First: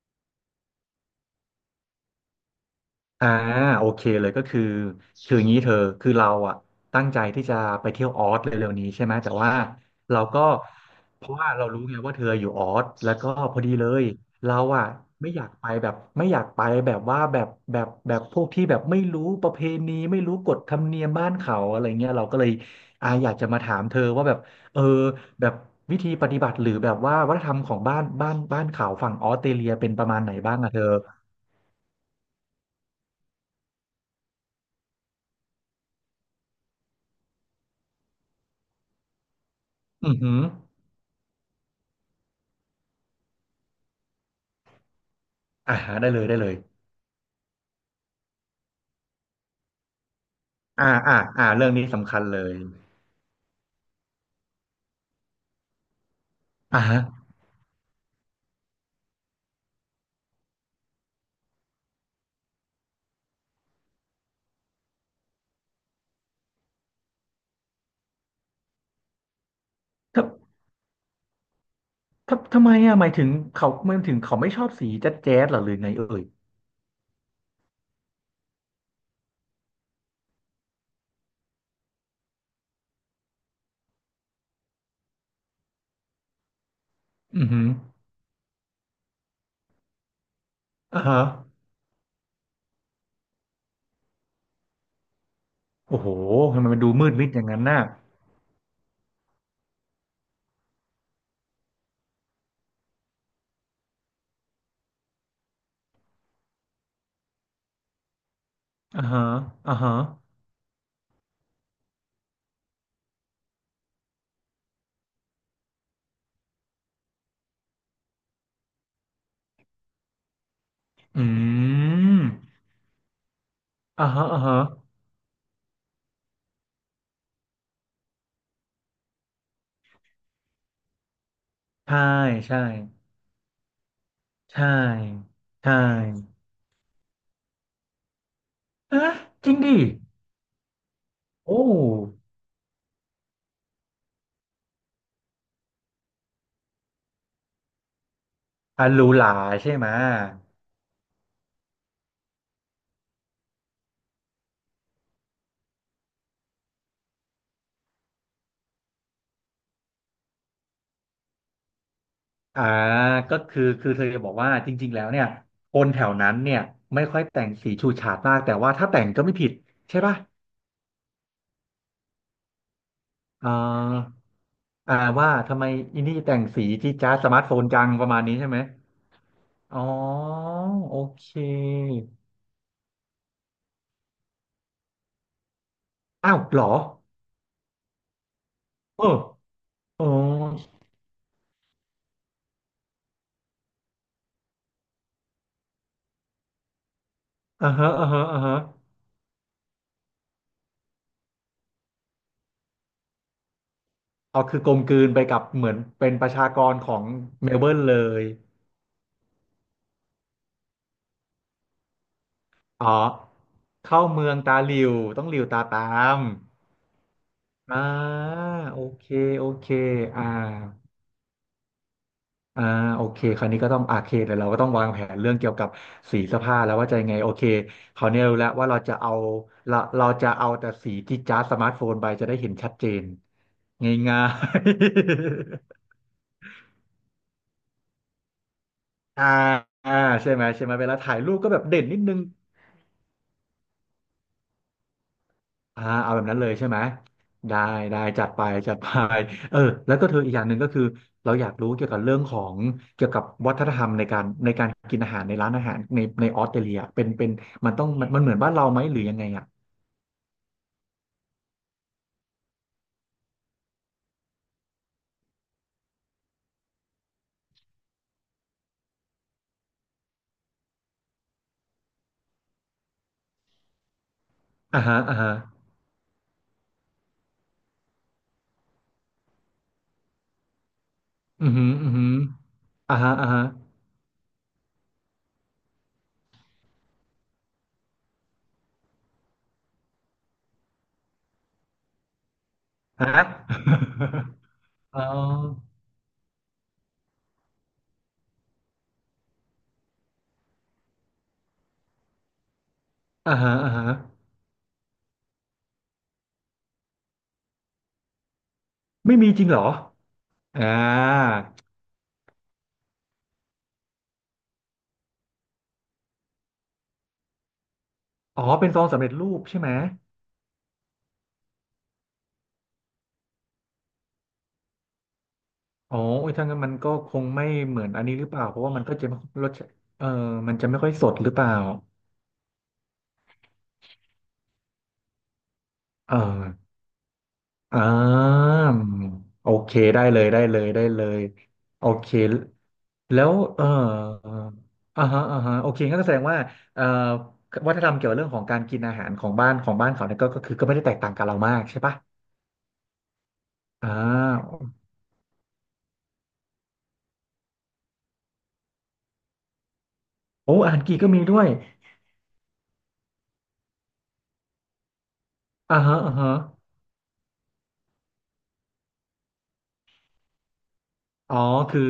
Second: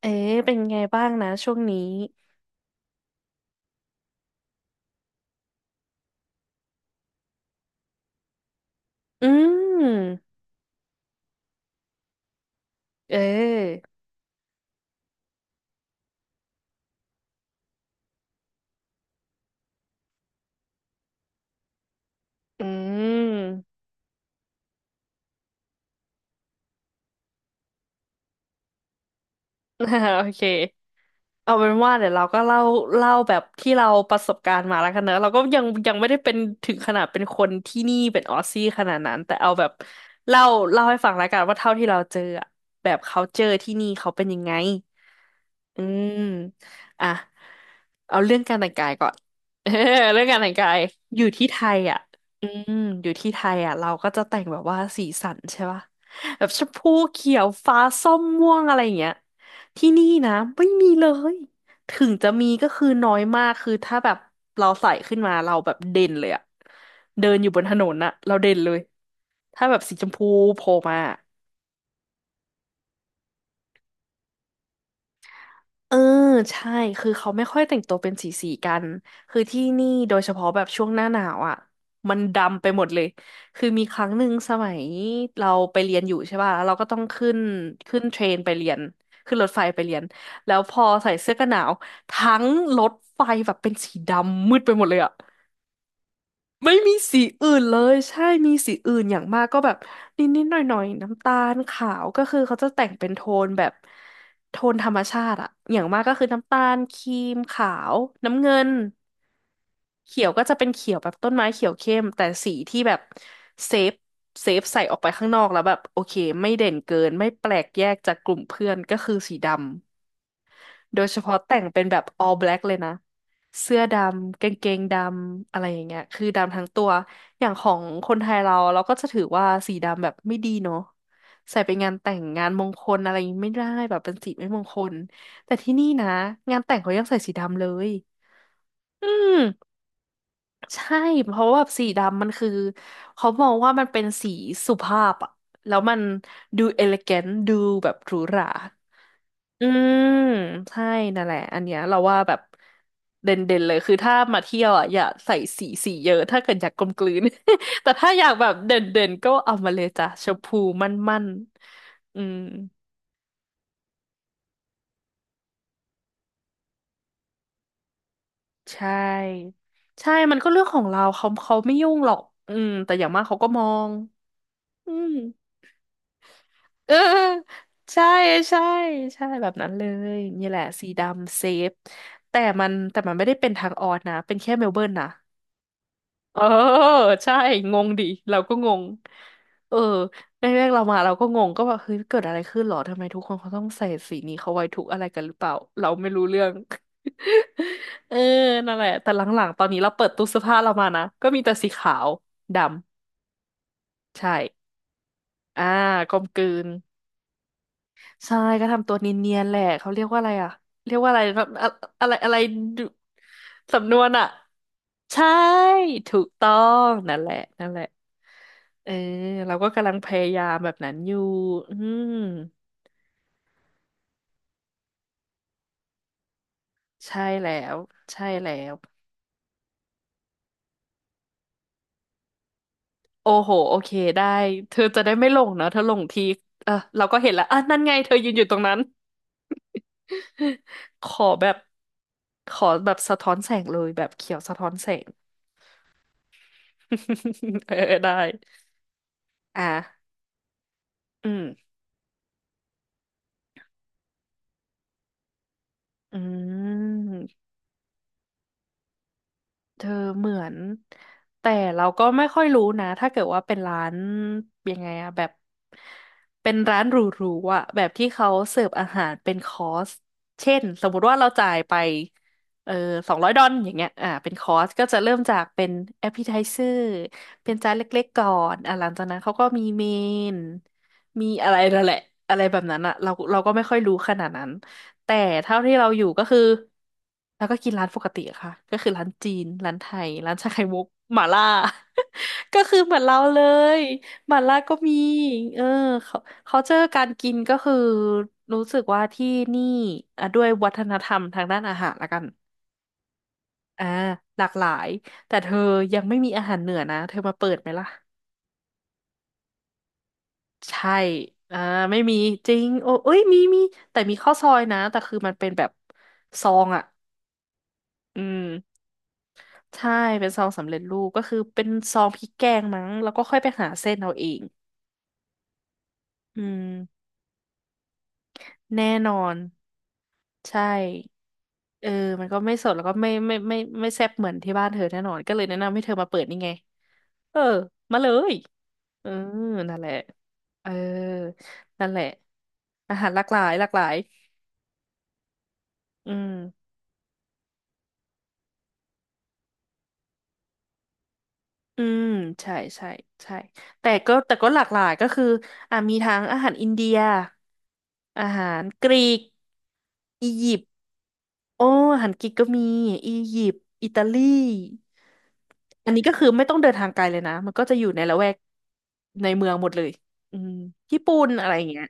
เอ๊ะเป็นไงบ้างนะช่วงนี้อ่าโอเคเลยก็คือคืออย่างนี้เธอคือเราอ่ะตั้งใจที่จะไปเที่ยวออสเร็วๆนี้ใช่ไหมอืแต่ว่าเรามก็เพราะว่าเรารู้ไงว่าเธออยู่ออสแล้เอวก็พอดีเลอยเราอ่ะไม่อยากไปแบบไม่อยากไปแบบว่าแบบแบบพวกที่แบบไม่รู้ประเพณีไม่รู้กฎธรรมเนียมบ้านเขาอะไรเงี้ยเราก็เลยอือยากจะมาถาม มเธอว่าแบบเออแบบวิธีปฏิบัติหรือแบบว่าวัฒนธรรมของบ้านเขาฝั่งออสเตรเลียเป็นประ มาณโอไหนบ้างอะเธอเคเอาเป็นว่าเดี๋ยวเราก็เล่าแบบที่เราประสบการณ์มาแล้วกันเนอะเราก็ยังไม่ได้เป็นถึงขนาดเป็นคนที่นี่เป็นออสซี่ขนาดนั้น แต่เอาแบบอือหือ เล่าให้ฟังแล้วกันว่าเท่าที่เราเจออะแบบ culture ที่นี่เขาเป็นยังไง อ่าอืฮะได้มเลยได้เลยอ่ะเอาเรื่องการแต่งกายก่อน เออเรื่องการแต่งกายอ่าออ่ายู่ที่อ่าไทเรื่องยนี้อ่ะสำคัญเลอืยมอยู่ที่ไทยอ่ะเราก็จะแต่งแบบว่าสีสันใช่ป่ะแบบชมอ่าพูฮะเขียวฟ้าส้มม่วงอะไรอย่างเงี้ยที่นี่นะไม่มีเลยถึงจะมีก็คือน้อยมากคือถ้าแบบเราใส่ขึ้นมาเราแบบเด่นเลยอ่ะเดินอยู่บนถนนอ่ะเราเด่นเลยถ้าแบบสีชมพูทโผล่มา ทำไมอ่ะหมายถึงเขามันถึงเขาไม่ชอบสีแจ๊ดแจ๊ดหรอหรือไงเออเอ่ยใช่คือเขาไม่ค่อยแต่งตัวเป็นสีกันคือที่นี่โดยเฉพาะแบบช่วงหน้าหนาวอ่ะมันดำไปหมดเลยคือมีครั้งหนึ่งสมัยเราไปเรียนอยู่ใช่ป่ะแล้วเราก็ต้องขึ้นอือหือขึ้นเทรนไปเรียนขึ้นรถไฟไปเรียนแล้วพออ่าใส่ฮะเสื้อกันหนาวทั้งรถไฟแบบเป็นสีดำมืดไปหมดเลยอ่ะ โอ้โหทำไมไม่มันดูมีมืดสีมิดอย่างอื่นั้นนเลน่ะยใช่มีสีอื่นอย่างมากก็แบบนิดๆหน่อยๆน้ำตาลขาวก็คือเขาจะแต่งเป็นโทนแบบโทนธรรมชาติอะอย่างมากก็คือน้ำตาลครีมขาวน้ำเงินอ่าฮะอ่าฮะเขียวก็จะเป็นเขียวแบบต้นไม้เขียวเข้มแต่สีที่แบบเซฟใส่ออกไปข้างนอกแล้วแบบโอเคไม่เด่นเกินไม่แปลกแยกจากกลุ่มเพื่อนก็คือสีดำ โดยเฉอืพาะแต่งเป็นแบบ all ม black เลยนะเสื้อดอ่าฮะอ่าำกางฮะเกงดำอะไรอย่างเงี้ยคือดำทั้งตัวอย่างของคนไทยเราก็จะถือว่าสีดำแบบไม่ดีเนาะใส่ไปงานใช่แต่งงานใช่มงคลอะไรอย่างงี้ไม่ได้แบบเป็นสีไม่มงใช่คลแต่ที่ใช่นี่นะงานแต่งเขายังใส่สีดำเลยฮะอืจริงมดิใช่เพราะโอ้ว่าสีดำมันคือเขามองว่ามันเป็นสีสุภาพอะแล้วมันดูเอลิแกนดูแบบหรูหรา ฮัลลหลาอืใช่ไหม มใช่นั่นแหละอันเนี้ยเราว่าแบบเด่นเด่นเลยคือถ้ามาเที่ยวอ่ะอย่าใส่สีเยอะถ้าเกิดอยากกลมกลืน แต่ถ้าอยากแบบเด่นเด่นก็เอามาเลยจ้ะชมพูมั่นมั่นอืมอ่าก็คือคือเธอจะบอกว่าจริงๆแล้วเนี่ยคนแถวนั้นเนี่ยไม่ค่อยแต่งสีฉูดฉาดมากแต่ว่าใชถ้าแต่งก็ไม่ผิด่ใช่ใช่ป่ะมันก็เรื่องของเราเขาไม่ยุ่งหรอกอืมแต่อย่างมากเขาก็อ่มองาอือ่ามว่าทำไมอินนี่แต่งสีเอจี๊ดจ๊าดสมาร์ทโฟอนจังปใช่ระมาณนี้ใช่ไหมใช่ใช่แบบนั้นอ๋อเลยนี่แหละสีโอเคดำเซฟแต่มันไม่ได้เป็นทางออดนะเป็นแค่เมลเบิร์นนะ อ้าเอวอเหรอใช่งงดิเราก็งงเออเอออ๋อแรกๆเรามาเราก็งงก็แบบเฮ้ยเกิดอะไรขึ้นหรอทำไมทุกคนเขาต้องใส่สีนี้เขาไว้ทุกอะไรกันหรือเปล่าเราไม่รู้เรื่อง อ่าฮะอ่า เออฮะอ่าฮะนั่นแหละแต่หลังๆตอนนี้เราเปิดตู้เสื้อผ้าเรามานะก็มีแต่สีขาวดำใช่เอาคือกลมกลืนไปกับอ่าเหมือนเป็กนลปมระกลืชากนรของเมลเบิร์นเลยใช่ก็ทำตัวเนียนๆแหละเขาเรียกว่าอะไรอ่ะเรียกว่าอะไรแบบอะอะไรอะไรดูอ๋อสำนเข้าวนอ่ะเมืองตาหลิวต้ใช่องหลิวตาตาถูม กต้องนั่นแหละนั่นอ่าแหละ โอเออเคโอเราก็เคกำลังพอ่ายายามแบบนั้นอยู่อืมอ่าโอเคคราวนี้ก็ต้องอาเคแต่เดี๋ยวเราก็ต้องวางแผนเรื่องเกี่ยวกับสีเสื้อผ้าแล้วว่าจะยังไงใช่โอเคแล้วคราวนี้ใช่รู้แล้วแล้ว่าวเราจะเอาเราจะเอาแต่สีที่จ้าสมาร์ทโฟนไปจะได้เห็นชัดเจนโอ้โหโอเคง่าได้เธอจะได้ไม่ยหลงเนอะเธอหลงทีเออเราก็เห็นแล้วอ่ะนั่นไงเธอยืนอยู่ตรงนั้น ๆ อ่าอ่าใช่ไหมใช่ ไหมเวลาขถ่ายอรูปแบก็บแบบเด่นนิดนึง สะท้อนแสงเลยแบบเขียวสะท้อนแสง อ่าเอาแบบนั้นเลยใช่ไหมได้ เออได้ได้จัดไปจัดไปเออแล้วก็อ่ะเธออีกอย่างหนึ่งก็คืออืเราอยากมรู้เกี่ยวกับเรื่องของเกี่ยวกับวัฒนธรรมในการกินอาหารในร้านอาหารในอืออสเตรเลียเป็นเป็นม มันมันเหมือนบ้านเราไหมหรือยังไงอ่ะเธอเหมือนแต่เราก็ไม่ค่อยรู้นะถ้าเกิดว่าเป็นร้านยังไงอะแบบเป็นร้านหรูๆอะแบบที่เขาเสิร์ฟอาหารเป็นคอร์สเช่นสมมุติว่าเราจ่ายไปเออ200 ดอลอย่างเงี้ยอ่าเป็นคอร์สอ่าก็จะฮะเริ่อ่ามฮะจากเป็นแอป e t i ไ e เซอร์เป็นจานเล็กๆก่อนอ่าหลังจากนั้นเขาก็มีเมนมีอะอือไรหือนั่นอืแหอละหืออะไรแบบนั้นอะอ่าเราฮะอ่าเราฮะก็ไม่ค่อยรู้ขนาดนั้น แต่เท่าที่เราอยู่ก็คือเราก็กินร้านปกติอะค่ะก็คือร้านจีนร้านไทยร้านชาไข่มุกหม่าล่า ก็คือเหมือนเราฮะ เลยหม่าล่าก็มี อ๋อเออเขาเขาเจอการกินก็คือรู้สึกว่าที่นี่อ่ะด้วยวัฒนธรรมทางด้านอาหารละกันอ่าฮะอ่าอ่าฮะหลากหลายแต่เธอยังไม่มีอาหารเหนือนะเธอมาเปิดไหมล่ะไม่มีจริงเหรออ่ใช่าอ่าไม่มีจริงโอ้เอ้ยมีมีแต่มีข้าวซอยนะแต่คือมันเป็นแบบซองอ่ะอือ๋อเป็นม ซองสำเร็จรูปใช่ไหม ใช่เป็นซองสำเร็จรูปก็คือเป็นซองพริกแกงมั้งแล้วก็ค่อยไปหาเส้นเอาเองอ๋ออุ้ยอืถ้างั้นมมันก็คงไม่เหมือนอันนี้หรือเปล่าเพราะว่ามันแน่ก็จะนอไม่นรสชาติเออมันใช่จะไม่ค่อยสดหรือเปล่าเออมันก็ไม่สดแล้วก็ไม่แซ่บเหมือนที่บ้านเธอแน่นอนก็เลยแนะนำให้เธอมาเอเปิดนี่ไงอเอออ่มาเลยาเออโอเคนั่นแหละได้เลยได้เลเอยอได้เลยโอนั่นแหละเคอาหารหลากแล้วหลายเอหอลากหลายอ่าฮะอ่าฮะโอเคงั้นก็อืแสดงว่าม เอ่อวัฒนธรรมเกี่ยวกับเรื่องของการกินอาหารของบ้านเขาเนี่ยก็ก็คือก็ไม่ได้แตกต่างกับเรามากใช่อืปะมใช่ใช่แต่อ่ก็แต่ก็หาลากหลายก็คืออ่ะมีทั้งอาหารอินเดียอาหารกรีกอียิโอ้ปต์อาหารกีก็มีด้วยโอ้อาหารกรีกก็มีอียิปต์อิตาลีอ่าอันฮะนี้อ่าก็คือฮะไม่ต้องเดินทางไกลเลยนะมันก็จะอยู่ในละแวกในเมืองหมดเลยอืมญี่ปุ่นอ๋ออะไรอย่างคืเงี้อย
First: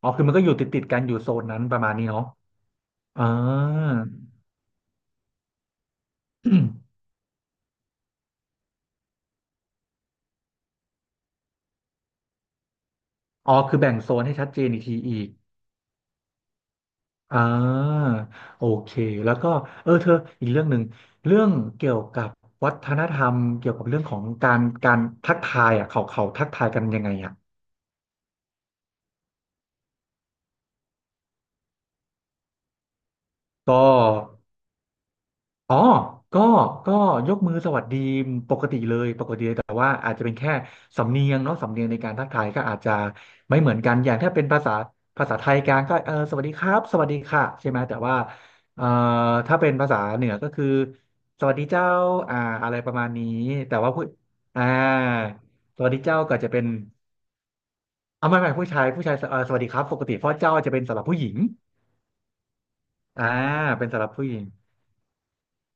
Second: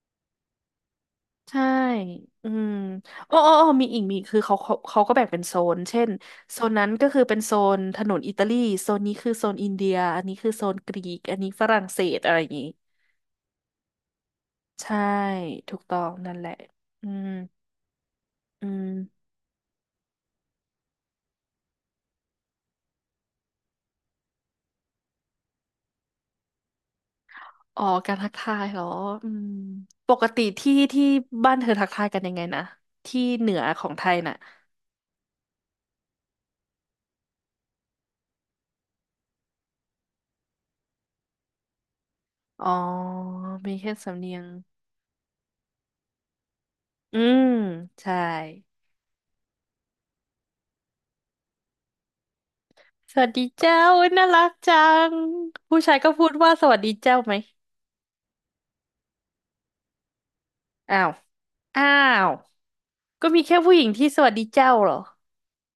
อ๋อคือมันก็อยู่ติดติดกันอยู่โซนนั้ใช่ นประมาณนี้เนาะ อืมอ่า อ้ออ้ออ้อมีอีกมีอีกคือเขาก็แบ่งเป็นโซนเช่นโซน นั้นก็คือเป็นโซนถนนอิตาลีโซนนี้คือโซนอินเดียอันนี้คือโซนกรีก อันนี้ฝรั่งเศสอะไรอย่างงี้ อ๋อคือแบ่งโซนให้ชัดเจนอีกทีใช่อีกถูกต้องนั่นแหละอืมอ่าโออืเคมแล้วก็เออเธออีกเรื่องหนึ่งเรื่องเกี่ยวกับวัฒนธรรมเกี่ยวกับเรื่องของการทักทายอ่ะเขาเขาทักทายกันยังไงอ่ะอ๋อการทักทายเหรออืมปกติที่บ้านเธอทักทายกันยังไงนะ ที่เหนือก็ ของไทยน่ะอ๋อก็ก็ยกมือสวัสดีปกติเลยปกติเลยแต่ว่าอาจจะเป็นแค่สำเนียงเนาะสำเนียงในการทักทายก็อ๋ออาจจะไม่เหมีมือนแค่กันอย่าสำงเนีถ้ายเป็งนภาษาไทยกลางก็เออสวัสดีครับสวัสดีอืค่ะมใช่ไหมแต่ใช่ ว่าเอ่อถ้าเป็นภาษาเหนือก็คือสวัสดีเจ้าอ่าอะไรประมาณสนี้วัสดีเจ้าแต่ว่าผู้อุ๊ยน่ารักอ่าจังผู้สวัสชายดีก็เจ้าพูดก็จะว่าเป็สนวัสดีเจ้าไหมเอาไม่ไม่ผู้ชายผู้ชายสวัสดีครับปกติเพราะเจ้าจะเป็นสำอ้าหรับวผู้หญิงอ้าวอ่าก็มีแค่ผู้หญิเป็นงสำหที่รับสผู้วัหสญิดีง เจ้าเหรอ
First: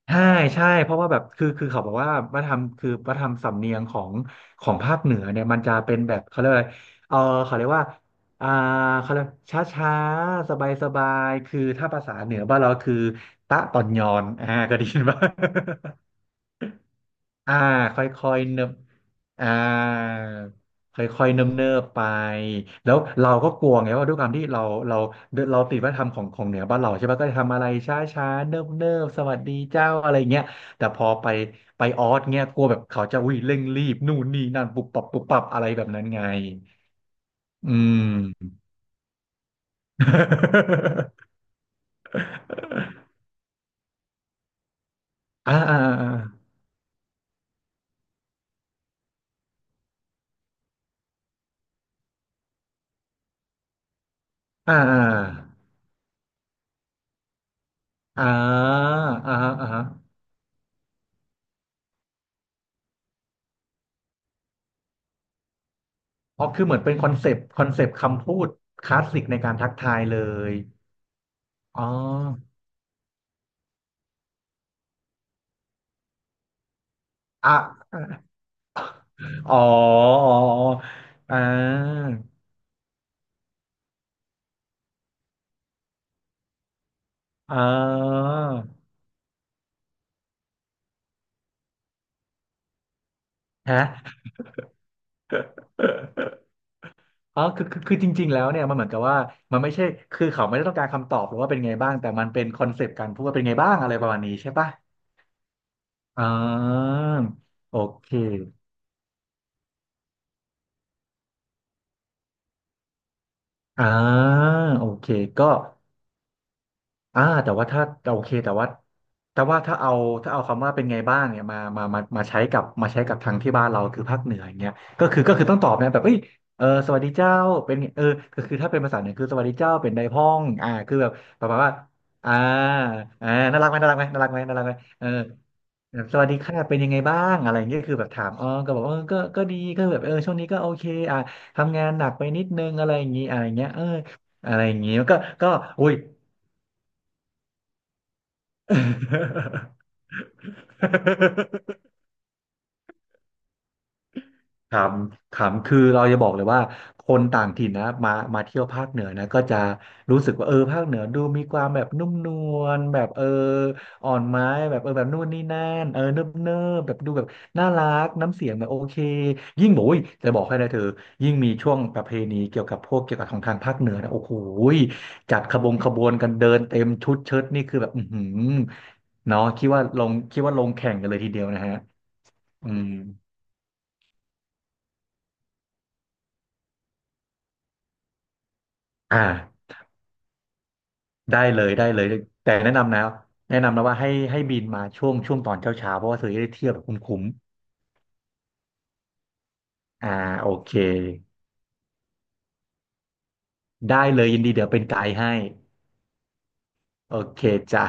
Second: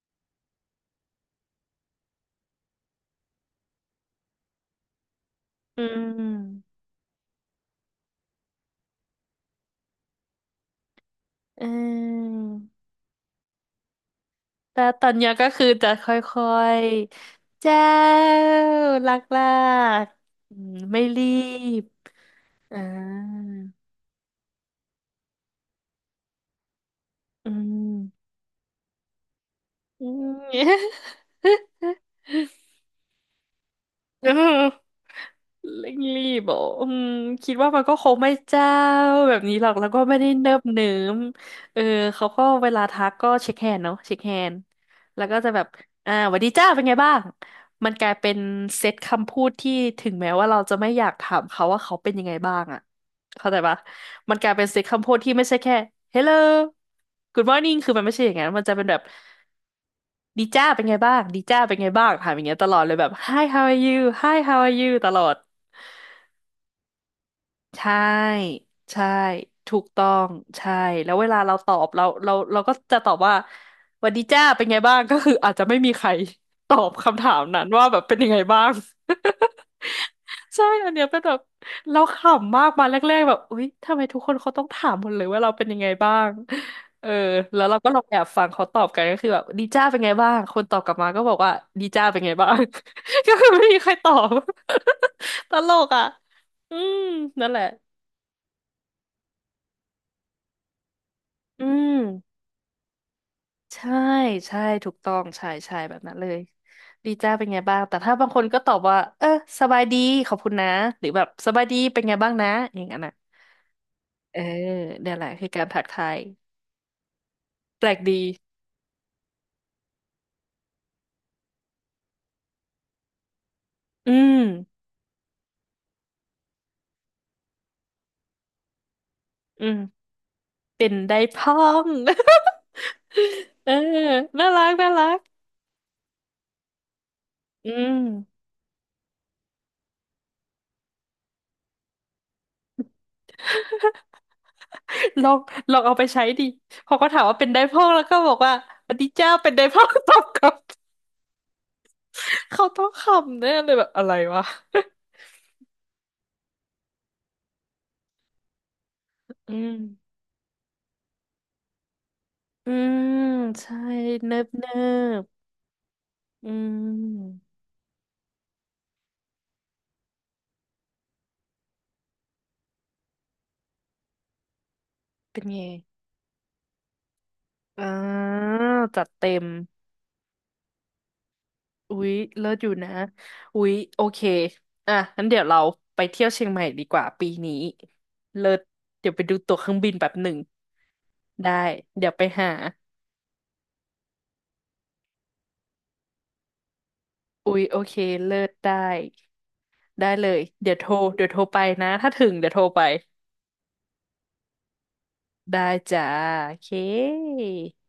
ใช่ใช่เพราะว่าแบบคือคือเขาบอกว่าวัฒนธรรมคือวัฒนธรรมสำเนียงของภาคเหนือเนี่ยมันจะอืเป็นแบบเขาเรียกว่าอะไรมเออเขาเรียกว่าอ่าเขาเรียกช้าช้าสบายสบายๆคืออืถ้าภาษาเหนือบ้านเรามคือตะตอนยอนอ่าก็แต่ไดีตนอนป่ะ เนี้ยก็คือจะค่อยอ่าๆเจ้าค่อยๆเนิบรักลาอ่ากๆอืมคไม่รี่อยๆเนิบบๆไปอ่าแล้วเราก็กลัวไงว่าด้วยความที่เราเราเราติดวัฒนธรรมของเหนือบ้านเราใช่ปะก็จะอืทำอะไรช้ามๆเนิบๆสวัสดีเจ้าอือะไรม เงี้ยแต่พอไปไปออสเงี้ยกลัวแบบเขาจะวิ่งเร่งรีบนู่น เอนี่นั่อนปุบปับปุบปับอะไรแบเร่บงนั้นไงรีบอ่ะอืมคิดว่าอืมันก็คงไม่ม เจ้าแบบนี้หรอกแล้วก็ไม่ได้เนิบเนิ่มเออเขาก็เวลาทัก ก็เช็คแฮนด์เนาะเช็คแฮนด์แล้วก็จะอ่าแบบอ่าอ่าหวัสดีจ้าเป็นไงบ้างมันกลายเป็นเซตคำพูดที่ถึงแม้ว่าเราจะไม่อยากถามเขาว่าเขาเป็นยังไงบ้างอ่ะ เข้าใจปะ มันกลายเป็นอ่าเสียงอ่าคำพูดที่ไม่ใช่แค่ hello good morning คือมันไม่ใช่อ่อย่างนั้นมันจะาอ่าเป็นแบบ อ่า ดีจ้าเป็นไงบ้าง ดีจ้าเป็นไงบ้างถามอย่างเงี้ยตลอดเลยแบบ hi how are you hi how are you ตลอด อ๋อคือเหมือนเป็นคอนเซปต์คอนใชเซปต์คำพู่ดคลาใช่สสิกในการทักถูกทายต้อเลงยใช่แล้วเวลาเราตออ๋อบเราก็จะตอบว่าหวันดีจ้าเป็นไงบ้างก็คืออาจจะไม่มีใคร ตอบคำถามอ่นั้นว่าะแบบเป็นยังไงบ้าง อ๋ออ๋อใช่อันเนี้ยเป็นแบอ๋ออ่บเราาขำมากมาแรกๆแบบอุ๊ยทำไมทุกคนเขาต้องถามหมดเลยว่าเราเป็นยังไงบ้างเอออ่แล้วเราก็ลองแอาบฟังเขาตอบกันก็คือแบบดีจ้าเป็นไงบ้างคนตอบกลับมาก็บอกว่าดีจ้าเป็นไงบ้าง ก็คือไม่มีฮะ ใครตอบ ตลกอ่ะ อืมอ๋อนั่นแหคืละ อคือคือจริงๆแล้วเนี่ยมันเหมือนกับว่ามันไม่ใช่คือเขาไม่ได้ต้องการคำตอบหรือว่าเป็นอืไงบ้างมแต่มันเป็นคอนเซปต์การพูดว่าเป็นไงบ้างอะใช่ไรประมาณนี้ใช่ใช่ปะถูกต้องใช่ใช่แบบนั้นอ่เลยาดีจ้าเป็นไงบ้าโองแต่เคถ้าบางคนก็ตอบว่าเออสบายดีขอบคุณนะหรือแบบสบายดีเป็นไงบ้างนะอย่างนั้นอ่ะอ่าเออโอเคเนี่ยแหละก็ คือการทักทายแต่ว่าถ้าแปลกโอดีเคแต่ว่าถ้าเอาถ้าเอาคำว่าเป็นไงบ้างเนี่ยมาใช้กับมาใช้กับทางที่บ้านเราคืออืภาคเหนืออย่างเงี้ยมก็คือต้องตอบนะแบบเอ้ยเออสวัสดีเจ้าเป็นไงเออก็คือถ้าเป็นภาษาเหนือคือสวัสดีอืเจ้ามเป็นไดพ้องเป็นคือแบบได้ประพ้อมาณว่าง อ่าอ่าน่า รัเอกอไหมน่ารักไหมน่ารักไหมน่าน่ารัรักกไหมน่าเอรัอกแบบสวัสดีค่ะเป็นยังไงบ้างอะไรอย่าอืงเงี้ยคือแบบถามอ๋มอก็บอกเออก็ดีก็แบบเออช่วงนี้ก็โอเคอ่าทำงานหนักไปนิดนึงอะไรอย่างงี้อะไรอย่างเงี้ยเอออะไรอย่างงี้มันก็ลองก็ลองอุ้ย เอาไปใช้ดิพอเขาถามว่าเป็นได้พ้องแล้วก็บอกว่าสวัสดีเจ้าเเป็นได้พ้อง ตออบกลับอ เขาต้องขำแน่เลยแบบอะไรวะขำขำคือเราจะบอกเลยว่าคนต่างถิ่นนะมามาเที่ยวภาคเหนือนะก็อืจะม รู้สึกว่าเออภาคเหนือดูมีความแบบนุ่มนวอืลแบบมเออใช่อ่อนเนิไม้บเนิแบบเออแบบนู่บนนี่นั่นเออเนิบอืเนิบแบบดูแบบมน่ารักน้ำเสียงแบบโอเคยิ่งบอกอุ้ยจะบอกให้นะเธอยิ่งมีช่วงประเพณีเกี่ยวกับพวกเกี่ยวกับของทางภาคเหนือนะโอ้โหยจัเป็ดนขไงบงขบวนกันเดินเต็มชุดเชิ้ตนี่คืออ่แบบอือหืาอจัดเต็เนาะมคิดว่าลงคิดว่าลงแข่งกันเลยทีเดียวนะฮะอุ๊ยเลิศออืยู่มนะอุ๊ยโอเคอ่ะงั้นเดี๋ยวเราไปเที่ยวเชียงใหม่ดีกว่าปีนี้เลิศเดี๋ยวอ่ไปดูตั๋วเคา รื่องบินแบบหนึ่งได้ได้เลยได้เลเดี๋ยยวไปหาแต่แนะนำนะแนะนำนะว่าให้บินมาช่วงช่วงตอนเช้าเช้าเพราะว่าเธอจะได้เที่ยวแบบคุ้มอุ๊ยโอเคเลิศได้ๆได้อ่าเลยโอเคเดี๋ยวโทรไปนะถ้าถึงเดี๋ยวโทรไปได้เลยยินดีเดี๋ยวเป็นไกด์ให้ได้จ้าโอเคโอเคจ้ะ